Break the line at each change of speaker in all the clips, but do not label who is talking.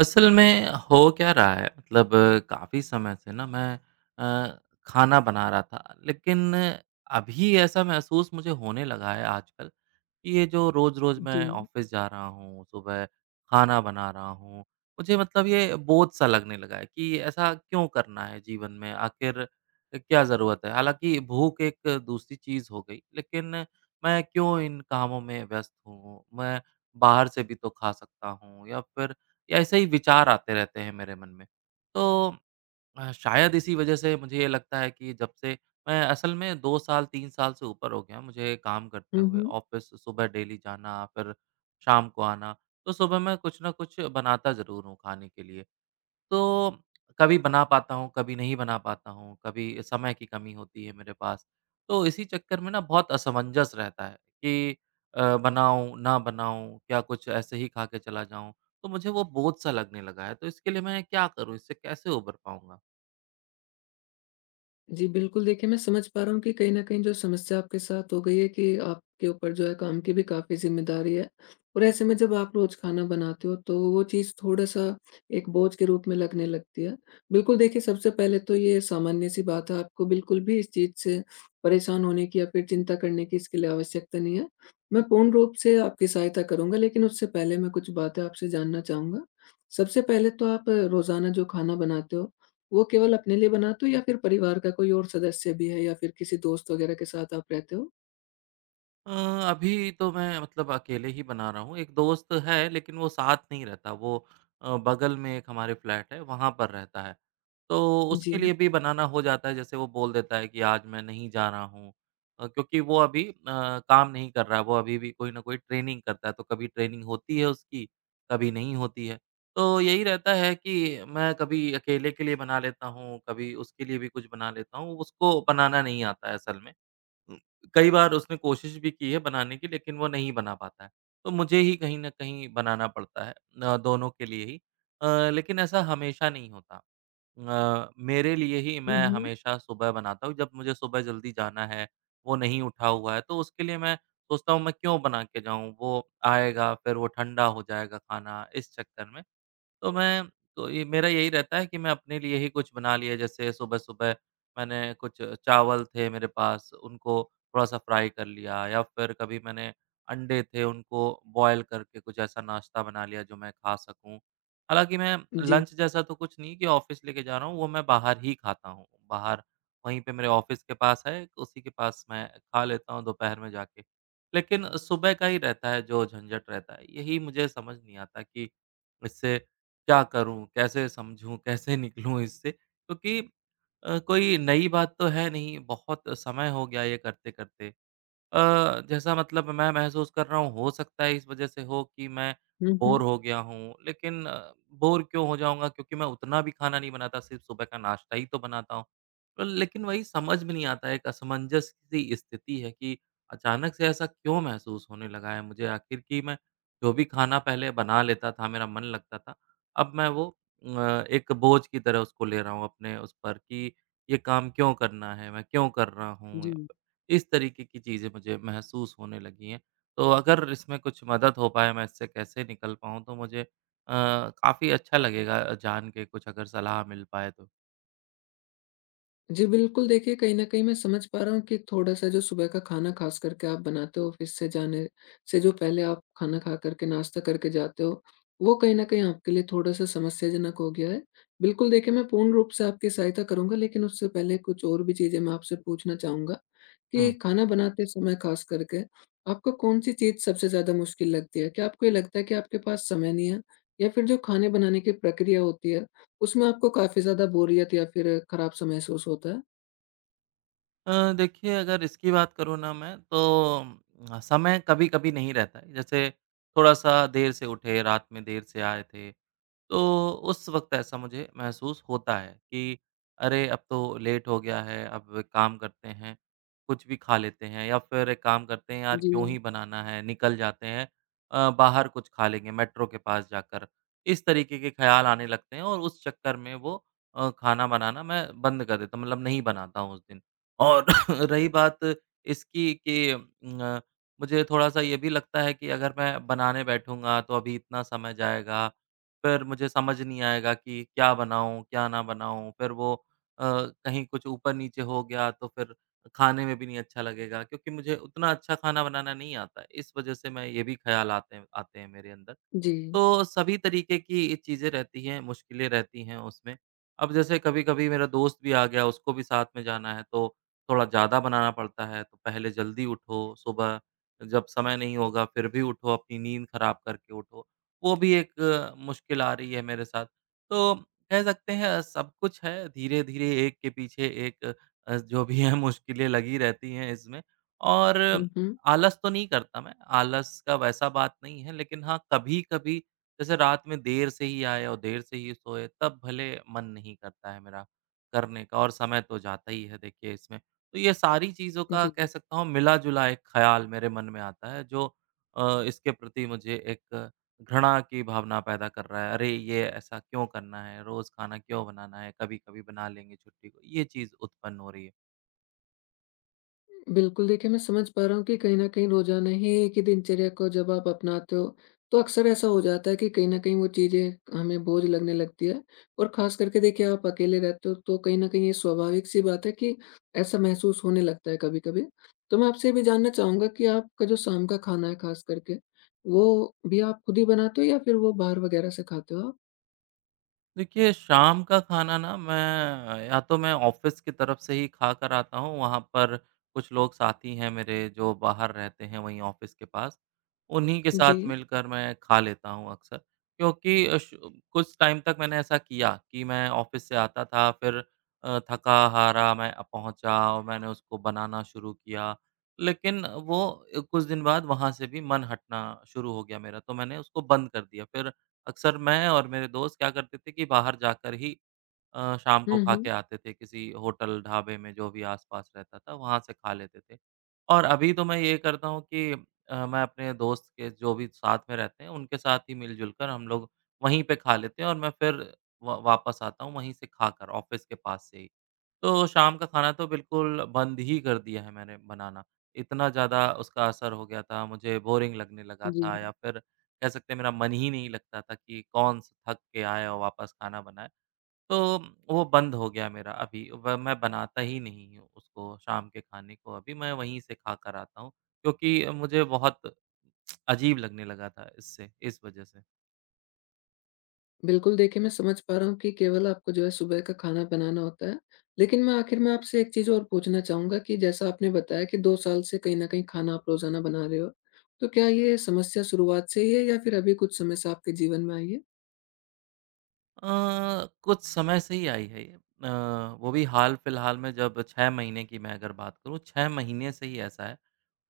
असल में हो क्या रहा है मतलब काफ़ी समय से ना मैं अ, खाना बना रहा था लेकिन अभी ऐसा महसूस मुझे होने लगा है आजकल कि ये जो रोज़-रोज़
जी।
मैं ऑफिस जा रहा हूँ, सुबह खाना बना रहा हूँ, मुझे मतलब ये बोझ सा लगने लगा है कि ऐसा क्यों करना है जीवन में आखिर क्या ज़रूरत है? हालाँकि भूख एक दूसरी चीज़ हो गई लेकिन मैं क्यों इन कामों में व्यस्त हूँ? मैं बाहर से भी तो खा सकता हूँ या फिर या ऐसे ही विचार आते रहते हैं मेरे मन में। तो शायद इसी वजह से मुझे ये लगता है कि जब से मैं असल में 2 साल 3 साल से ऊपर हो गया मुझे काम करते
हुँ,
हुए,
हुँ।
ऑफ़िस सुबह डेली जाना, फिर शाम को आना। तो सुबह मैं कुछ न कुछ बनाता ज़रूर हूँ खाने के लिए। तो कभी बना पाता हूँ, कभी नहीं बना पाता हूँ, कभी समय की कमी होती है मेरे पास। तो इसी चक्कर में ना बहुत असमंजस रहता है कि बनाऊँ, ना बनाऊँ, क्या कुछ ऐसे ही खा के चला जाऊँ? तो मुझे वो बोझ-सा लगने लगा है, तो इसके लिए मैं क्या करूँ? इससे कैसे उबर पाऊँगा?
जी, बिल्कुल देखिए मैं समझ पा रहा हूँ कि कहीं न कहीं जो समस्या आपके साथ हो गई है कि आपके ऊपर जो है काम की भी काफ़ी ज़िम्मेदारी है और ऐसे में जब आप रोज़ खाना बनाते हो तो वो चीज़ थोड़ा-सा एक बोझ के रूप में लगने लगती है। बिल्कुल देखिए, सबसे पहले तो ये सामान्य-सी बात है, आपको बिल्कुल भी इस चीज़ से परेशान होने की या फिर चिंता करने की इसके लिए आवश्यकता नहीं है। मैं पूर्ण रूप से आपकी सहायता करूँगा, लेकिन उससे पहले मैं कुछ बातें आपसे जानना चाहूँगा। सबसे पहले तो आप रोज़ाना जो खाना बनाते हो, वो केवल अपने लिए बनाते हो या फिर परिवार का कोई और सदस्य भी है या फिर किसी दोस्त वगैरह के साथ आप रहते हो?
अ, अभी तो मैं मतलब अकेले ही बना रहा हूँ। एक दोस्त है लेकिन वो साथ नहीं रहता, वो बगल में एक हमारे फ्लैट है, वहाँ पर रहता है। तो
जी।
उसके लिए भी बनाना हो जाता है, जैसे वो बोल देता है कि आज मैं नहीं जा रहा हूँ क्योंकि वो अभी काम नहीं कर रहा है, वो अभी भी कोई ना कोई ट्रेनिंग करता है, तो कभी ट्रेनिंग होती है उसकी, कभी नहीं होती है। तो यही रहता है कि मैं कभी अकेले के लिए बना लेता हूँ, कभी उसके लिए भी कुछ बना लेता हूँ, उसको बनाना नहीं आता है असल में। उम, कई बार उसने कोशिश भी की है बनाने की लेकिन वो नहीं बना पाता है। तो मुझे ही कहीं न कहीं बनाना पड़ता है दोनों के लिए ही। लेकिन ऐसा हमेशा नहीं होता। मेरे लिए ही
हुँ,
मैं
हुँ।
हमेशा सुबह बनाता हूँ, जब मुझे सुबह जल्दी जाना है, वो नहीं उठा हुआ है तो उसके लिए मैं सोचता हूँ मैं क्यों बना के जाऊँ, वो आएगा फिर वो ठंडा हो जाएगा खाना इस चक्कर में। तो मैं तो ये मेरा यही रहता है कि मैं अपने लिए ही कुछ बना लिया जैसे सुबह-सुबह मैंने कुछ चावल थे मेरे पास उनको थोड़ा-सा फ्राई कर लिया या फिर कभी मैंने अंडे थे उनको बॉयल करके कुछ ऐसा नाश्ता बना लिया जो मैं खा सकूँ। हालाँकि मैं
जी।
लंच जैसा तो कुछ नहीं कि ऑफ़िस लेके जा रहा हूँ, वो मैं बाहर ही खाता हूँ। बाहर वहीं पे मेरे ऑफ़िस के पास है, उसी के पास मैं खा लेता हूँ दोपहर में जाके। लेकिन सुबह का ही रहता है जो झंझट रहता है, यही मुझे समझ नहीं आता कि इससे क्या करूँ? कैसे समझूँ? कैसे निकलूँ इससे? क्योंकि कोई नई बात तो है नहीं, बहुत समय हो गया ये करते-करते। जैसा मतलब मैं महसूस कर रहा हूँ, हो सकता है इस वजह से हो कि मैं
हुँ,
बोर
हुँ।
हो गया हूँ। लेकिन बोर क्यों हो जाऊँगा क्योंकि मैं उतना भी खाना नहीं बनाता, सिर्फ़ सुबह का नाश्ता ही तो बनाता हूँ। तो लेकिन वही समझ में नहीं आता है, एक असमंजस सी स्थिति है कि अचानक से ऐसा क्यों महसूस होने लगा है मुझे आखिर कि मैं जो भी खाना पहले बना लेता था, मेरा मन लगता था, अब मैं वो एक बोझ की तरह उसको ले रहा हूँ अपने उस पर कि ये काम क्यों करना है, मैं क्यों कर रहा हूँ?
जी।
इस तरीके की चीज़ें मुझे महसूस होने लगी हैं। तो अगर इसमें कुछ मदद हो पाए, मैं इससे कैसे निकल पाऊँ तो मुझे काफ़ी अच्छा लगेगा जान के कुछ अगर सलाह मिल पाए तो।
जी, बिल्कुल देखिए, कहीं न कहीं मैं समझ पा रहा हूँ कि थोड़ा-सा जो सुबह का खाना ख़ास करके आप बनाते हो, ऑफ़िस से जाने से जो पहले आप खाना खा कर के नाश्ता करके जाते हो, वो कहीं न कहीं आपके लिए थोड़ा-सा समस्याजनक हो गया है। बिल्कुल देखिए, मैं पूर्ण रूप से आपकी सहायता करूँगा, लेकिन उससे पहले कुछ और भी चीज़ें मैं आपसे पूछना चाहूँगा कि
हुँ।
खाना बनाते समय ख़ास करके आपको कौन-सी चीज़ सबसे ज़्यादा मुश्किल लगती है? क्या आपको ये लगता है कि आपके पास समय नहीं है, या फिर जो खाने बनाने की प्रक्रिया होती है, उसमें आपको काफ़ी ज़्यादा बोरियत या फिर खराब-सा महसूस होता है?
देखिए अगर इसकी बात करूँ ना मैं तो समय कभी-कभी नहीं रहता है। जैसे थोड़ा-सा देर से उठे, रात में देर से आए थे तो उस वक़्त ऐसा मुझे महसूस होता है कि अरे! अब तो लेट हो गया है, अब काम करते हैं, कुछ भी खा लेते हैं या फिर एक काम करते हैं यार क्यों
जी,
ही बनाना है, निकल जाते हैं बाहर कुछ खा लेंगे मेट्रो के पास जाकर। इस तरीके के ख़्याल आने लगते हैं और उस चक्कर में वो खाना बनाना मैं बंद कर देता हूँ मतलब नहीं बनाता हूँ उस दिन। और रही बात इसकी कि मुझे थोड़ा-सा ये भी लगता है कि अगर मैं बनाने बैठूँगा तो अभी इतना समय जाएगा फिर मुझे समझ नहीं आएगा कि क्या बनाऊँ, क्या ना बनाऊँ? फिर वो कहीं कुछ ऊपर-नीचे हो गया तो फिर खाने में भी नहीं अच्छा लगेगा क्योंकि मुझे उतना अच्छा खाना बनाना नहीं आता है। इस वजह से मैं ये भी ख़्याल आते हैं मेरे अंदर।
जी।
तो सभी तरीके की चीज़ें रहती हैं, मुश्किलें रहती हैं उसमें। अब जैसे कभी-कभी मेरा दोस्त भी आ गया, उसको भी साथ में जाना है, तो थोड़ा ज़्यादा बनाना पड़ता है, तो पहले जल्दी उठो सुबह, जब समय नहीं होगा फिर भी उठो, अपनी नींद खराब करके उठो। वो भी एक मुश्किल आ रही है मेरे साथ। तो कह सकते हैं सब कुछ है, धीरे-धीरे एक के पीछे एक जो भी है मुश्किलें लगी रहती हैं इसमें। और
हुँ, हुँ।
आलस तो नहीं करता मैं, आलस का वैसा बात नहीं है, लेकिन हाँ, कभी-कभी जैसे रात में देर से ही आए और देर से ही सोए तब भले मन नहीं करता है मेरा करने का और समय तो जाता ही है देखिए इसमें। तो ये सारी चीज़ों का
जी।
कह सकता हूँ मिला-जुला एक ख़्याल मेरे मन में आता है जो इसके प्रति मुझे एक घृणा की भावना पैदा कर रहा है। अरे! ये ऐसा क्यों करना है? रोज़ खाना क्यों बनाना है? कभी-कभी बना लेंगे छुट्टी को। ये चीज़ उत्पन्न हो रही है।
बिल्कुल, देखिए मैं समझ पा रहा हूँ कि कहीं न कहीं रोज़ाना ही एक ही दिनचर्या को जब आप अपनाते हो, तो अक्सर ऐसा हो जाता है कि कहीं न कहीं वो चीज़ें हमें बोझ लगने लगती है। और ख़ास करके देखिए, आप अकेले रहते हो, तो कहीं न कहीं ये स्वाभाविक-सी बात है कि ऐसा महसूस होने लगता है कभी-कभी। तो मैं आपसे ये भी जानना चाहूँगा कि आपका जो शाम का खाना है ख़ास करके, वो भी आप खुद ही बनाते हो या फिर वो बाहर वग़ैरह से खाते हो आप?
देखिए, शाम का खाना ना मैं या तो मैं ऑफ़िस की तरफ से ही खाकर आता हूँ, वहाँ पर कुछ लोग साथी हैं मेरे जो बाहर रहते हैं वहीं ऑफ़िस के पास, उन्हीं के
जी।
साथ मिलकर मैं खा लेता हूँ अक्सर। क्योंकि अश कुछ टाइम तक मैंने ऐसा किया कि मैं ऑफ़िस से आता था फिर थका-हारा मैं पहुँचा और मैंने उसको बनाना शुरू किया। लेकिन वो कुछ दिन बाद वहाँ से भी मन हटना शुरू हो गया मेरा, तो मैंने उसको बंद कर दिया। फिर अक्सर मैं और मेरे दोस्त क्या करते थे कि बाहर जाकर ही शाम को
हुँ,
खा
हुँ।
के आते थे किसी होटल, ढाबे में जो भी आस-पास रहता था वहाँ से खा लेते थे। और अभी तो मैं ये करता हूँ कि मैं अपने दोस्त के जो भी साथ में रहते हैं उनके साथ ही मिल-जुल कर हम लोग वहीं पे खा लेते हैं और मैं फिर व वापस आता हूँ वहीं से खाकर ऑफ़िस के पास से ही। तो शाम का खाना तो बिल्कुल बंद ही कर दिया है मैंने बनाना। इतना ज़्यादा उसका असर हो गया था, मुझे बोरिंग लगने लगा
जी।
था या फिर कह सकते हैं मेरा मन ही नहीं लगता था कि कौन स थक के आए और वापस खाना बनाए। तो वो बंद हो गया मेरा अभी व मैं बनाता ही नहीं हूँ उसको शाम के खाने को अभी, मैं वहीं से खाकर आता हूँ क्योंकि मुझे बहुत अजीब लगने लगा था इससे, इस वज़ह से।
बिल्कुल, देखिए मैं समझ पा रहा हूँ कि केवल आपको जो है सुबह का खाना बनाना होता है। लेकिन मैं आखिर में आपसे एक चीज़ और पूछना चाहूँगा कि जैसा आपने बताया कि 2 साल से कहीं न कहीं खाना आप रोज़ाना बना रहे हो। तो क्या ये समस्या शुरुआत से ही है या फिर अभी कुछ समय से आपके जीवन में आई है?
अ, कुछ समय से ही आई है ये। वो भी हाल-फिलहाल में जब 6 महीने की मैं अगर बात करूँ, 6 महीने से ही ऐसा है।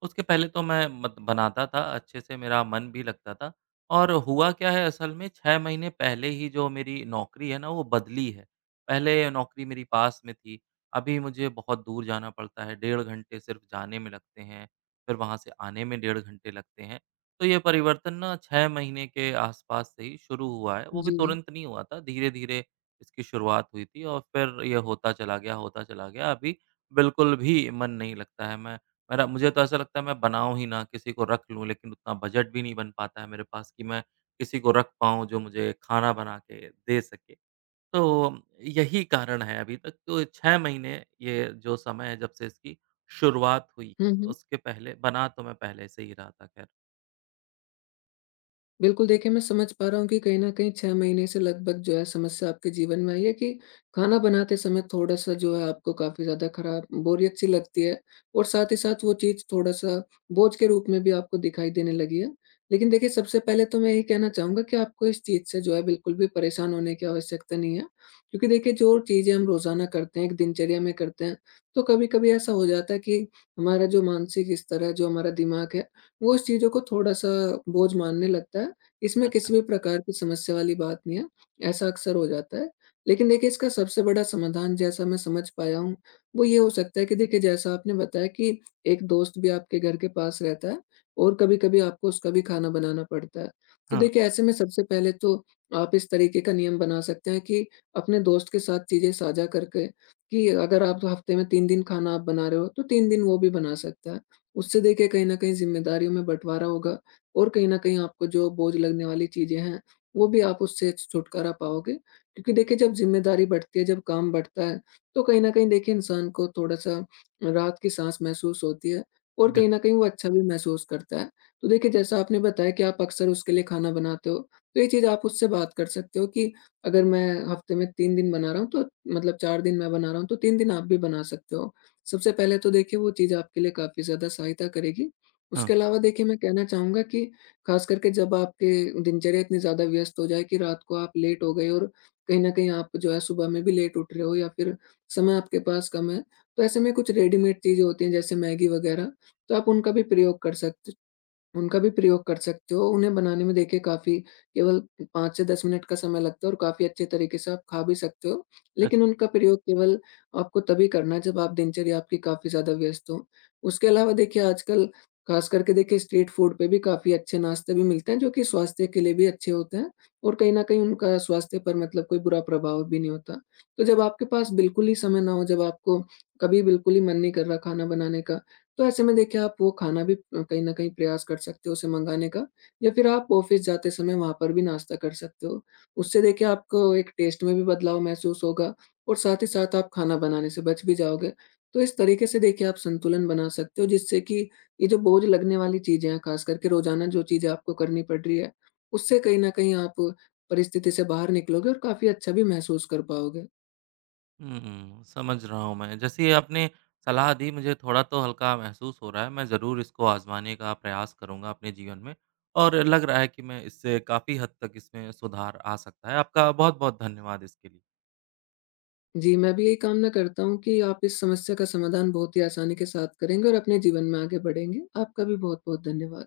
उसके पहले तो मैं मत बनाता था, अच्छे से मेरा मन भी लगता था और हुआ क्या है असल में 6 महीने पहले ही जो मेरी नौकरी है ना, वो बदली है। पहले नौकरी मेरी पास में थी, अभी मुझे बहुत दूर जाना पड़ता है, डेढ़ घंटे सिर्फ़ जाने में लगते हैं, फिर वहाँ से आने में डेढ़ घंटे लगते हैं। तो ये परिवर्तन ना 6 महीने के आसपास से ही शुरू हुआ है, वो भी
जी।
तुरंत नहीं हुआ था, धीरे-धीरे इसकी शुरुआत हुई थी और फिर ये होता चला गया, होता चला गया। अभी बिल्कुल भी मन नहीं लगता है, मैं मेरा मुझे तो ऐसा लगता है मैं बनाऊँ ही ना, किसी को रख लूँ, लेकिन उतना बजट भी नहीं बन पाता है मेरे पास कि मैं किसी को रख पाऊँ जो मुझे खाना बना के दे सके। तो यही कारण है अभी तक, तो 6 महीने ये जो समय है जब से इसकी शुरुआत हुई
हुँ,
है,
हुँ।
उसके पहले बना तो मैं पहले से ही रहा था खैर।
बिल्कुल, देखिए मैं समझ पा रहा हूँ कि कहीं न कहीं 6 महीने से लगभग जो है समस्या आपके जीवन में आई है कि खाना बनाते समय थोड़ा-सा जो है आपको काफ़ी ज़्यादा खराब बोरियत सी लगती है, और साथ ही साथ वो चीज़ थोड़ा-सा बोझ के रूप में भी आपको दिखाई देने लगी है। लेकिन देखिए, सबसे पहले तो मैं यही कहना चाहूँगा कि आपको इस चीज़ से जो है बिल्कुल भी परेशान होने की आवश्यकता नहीं है, क्योंकि देखिए जो चीज़ें हम रोज़ाना करते हैं, एक दिनचर्या में करते हैं, तो कभी-कभी ऐसा हो जाता है कि हमारा जो मानसिक स्तर है, जो हमारा दिमाग है, वो उस चीज़ों को थोड़ा-सा बोझ मानने लगता है। इसमें किसी भी प्रकार की समस्या वाली बात नहीं है, ऐसा अक्सर हो जाता है। लेकिन देखिए, इसका सबसे बड़ा समाधान जैसा मैं समझ पाया हूँ, वो ये हो सकता है कि देखिए, जैसा आपने बताया कि एक दोस्त भी आपके घर के पास रहता है और कभी-कभी आपको उसका भी खाना बनाना पड़ता है। तो
हाँ,
देखिए ऐसे में सबसे पहले तो आप इस तरीके का नियम बना सकते हैं कि अपने दोस्त के साथ चीज़ें साझा करके, कि अगर आप हफ्ते में 3 दिन खाना आप बना रहे हो, तो 3 दिन वो भी बना सकता है। उससे देखिए कहीं न कहीं ज़िम्मेदारियों में बँटवारा होगा, और कहीं न कहीं आपको जो बोझ लगने वाली चीज़ें हैं, वो भी आप उससे छुटकारा पाओगे। क्योंकि देखिए, जब ज़िम्मेदारी बढ़ती है, जब काम बढ़ता है, तो कहीं न कहीं देखिए इंसान को थोड़ा-सा राहत की साँस महसूस होती है, और कहीं न
बिल्कुल,
कहीं वो अच्छा भी महसूस करता है। तो देखिए जैसा आपने बताया कि आप अक्सर उसके लिए खाना बनाते हो, तो ये चीज़ आप उससे बात कर सकते हो कि अगर मैं हफ़्ते में 3 दिन बना रहा हूँ, तो मतलब 4 दिन मैं बना रहा हूँ, तो 3 दिन आप भी बना सकते हो। सबसे पहले तो देखिए वो चीज़ आपके लिए काफ़ी ज़्यादा सहायता करेगी।
हाँ,
उसके अलावा देखिए मैं कहना चाहूँगा कि ख़ास करके जब आपके दिनचर्या इतनी ज़्यादा व्यस्त हो जाए कि रात को आप लेट हो गए और कहीं न कहीं आप जो है सुबह में भी लेट उठ रहे हो, या फिर समय आपके पास कम है, तो ऐसे में कुछ रेडीमेड चीज़ें होती हैं जैसे मैगी वग़ैरह, तो आप उनका भी प्रयोग कर सकते हो। उन्हें बनाने में देखिए काफ़ी केवल 5 से 10 मिनट का समय लगता है, और काफ़ी अच्छे तरीके से आप खा भी सकते हो।
अच्छा।
लेकिन उनका प्रयोग केवल आपको तभी करना है जब आप दिनचर्या आपकी काफ़ी ज़्यादा व्यस्त हो। उसके अलावा देखिए आजकल ख़ास करके देखिए स्ट्रीट फूड पे भी काफ़ी अच्छे नाश्ते भी मिलते हैं, जो कि स्वास्थ्य के लिए भी अच्छे होते हैं, और कहीं न कहीं उनका स्वास्थ्य पर मतलब कोई बुरा प्रभाव भी नहीं होता। तो जब आपके पास बिल्कुल ही समय ना हो, जब आपको कभी बिल्कुल ही मन नहीं कर रहा खाना बनाने का, तो ऐसे में देखिए आप वो खाना भी कहीं न कहीं प्रयास कर सकते हो उसे मँगाने का, या फिर आप ऑफ़िस जाते समय वहाँ पर भी नाश्ता कर सकते हो। उससे देखिए आपको एक टेस्ट में भी बदलाव महसूस होगा, और साथ ही साथ आप खाना बनाने से बच भी जाओगे। तो इस तरीके से देखिए आप संतुलन बना सकते हो, जिससे कि ये जो बोझ लगने वाली चीज़ें हैं, ख़ास करके रोज़ाना जो चीज़ें आपको करनी पड़ रही है, उससे कहीं न कहीं आप परिस्थिति से बाहर निकलोगे और काफ़ी अच्छा भी महसूस कर पाओगे।
हुँ, समझ रहा हूँ मैं। जैसे ये आपने सलाह दी, मुझे थोड़ा तो हल्का महसूस हो रहा है। मैं ज़रूर इसको आज़माने का प्रयास करूँगा अपने जीवन में और लग रहा है कि मैं इससे काफ़ी हद तक इसमें सुधार आ सकता है। आपका बहुत-बहुत धन्यवाद इसके लिए।
जी, मैं भी यही कामना करता हूँ कि आप इस समस्या का समाधान बहुत ही आसानी के साथ करेंगे और अपने जीवन में आगे बढ़ेंगे। आपका भी बहुत-बहुत धन्यवाद।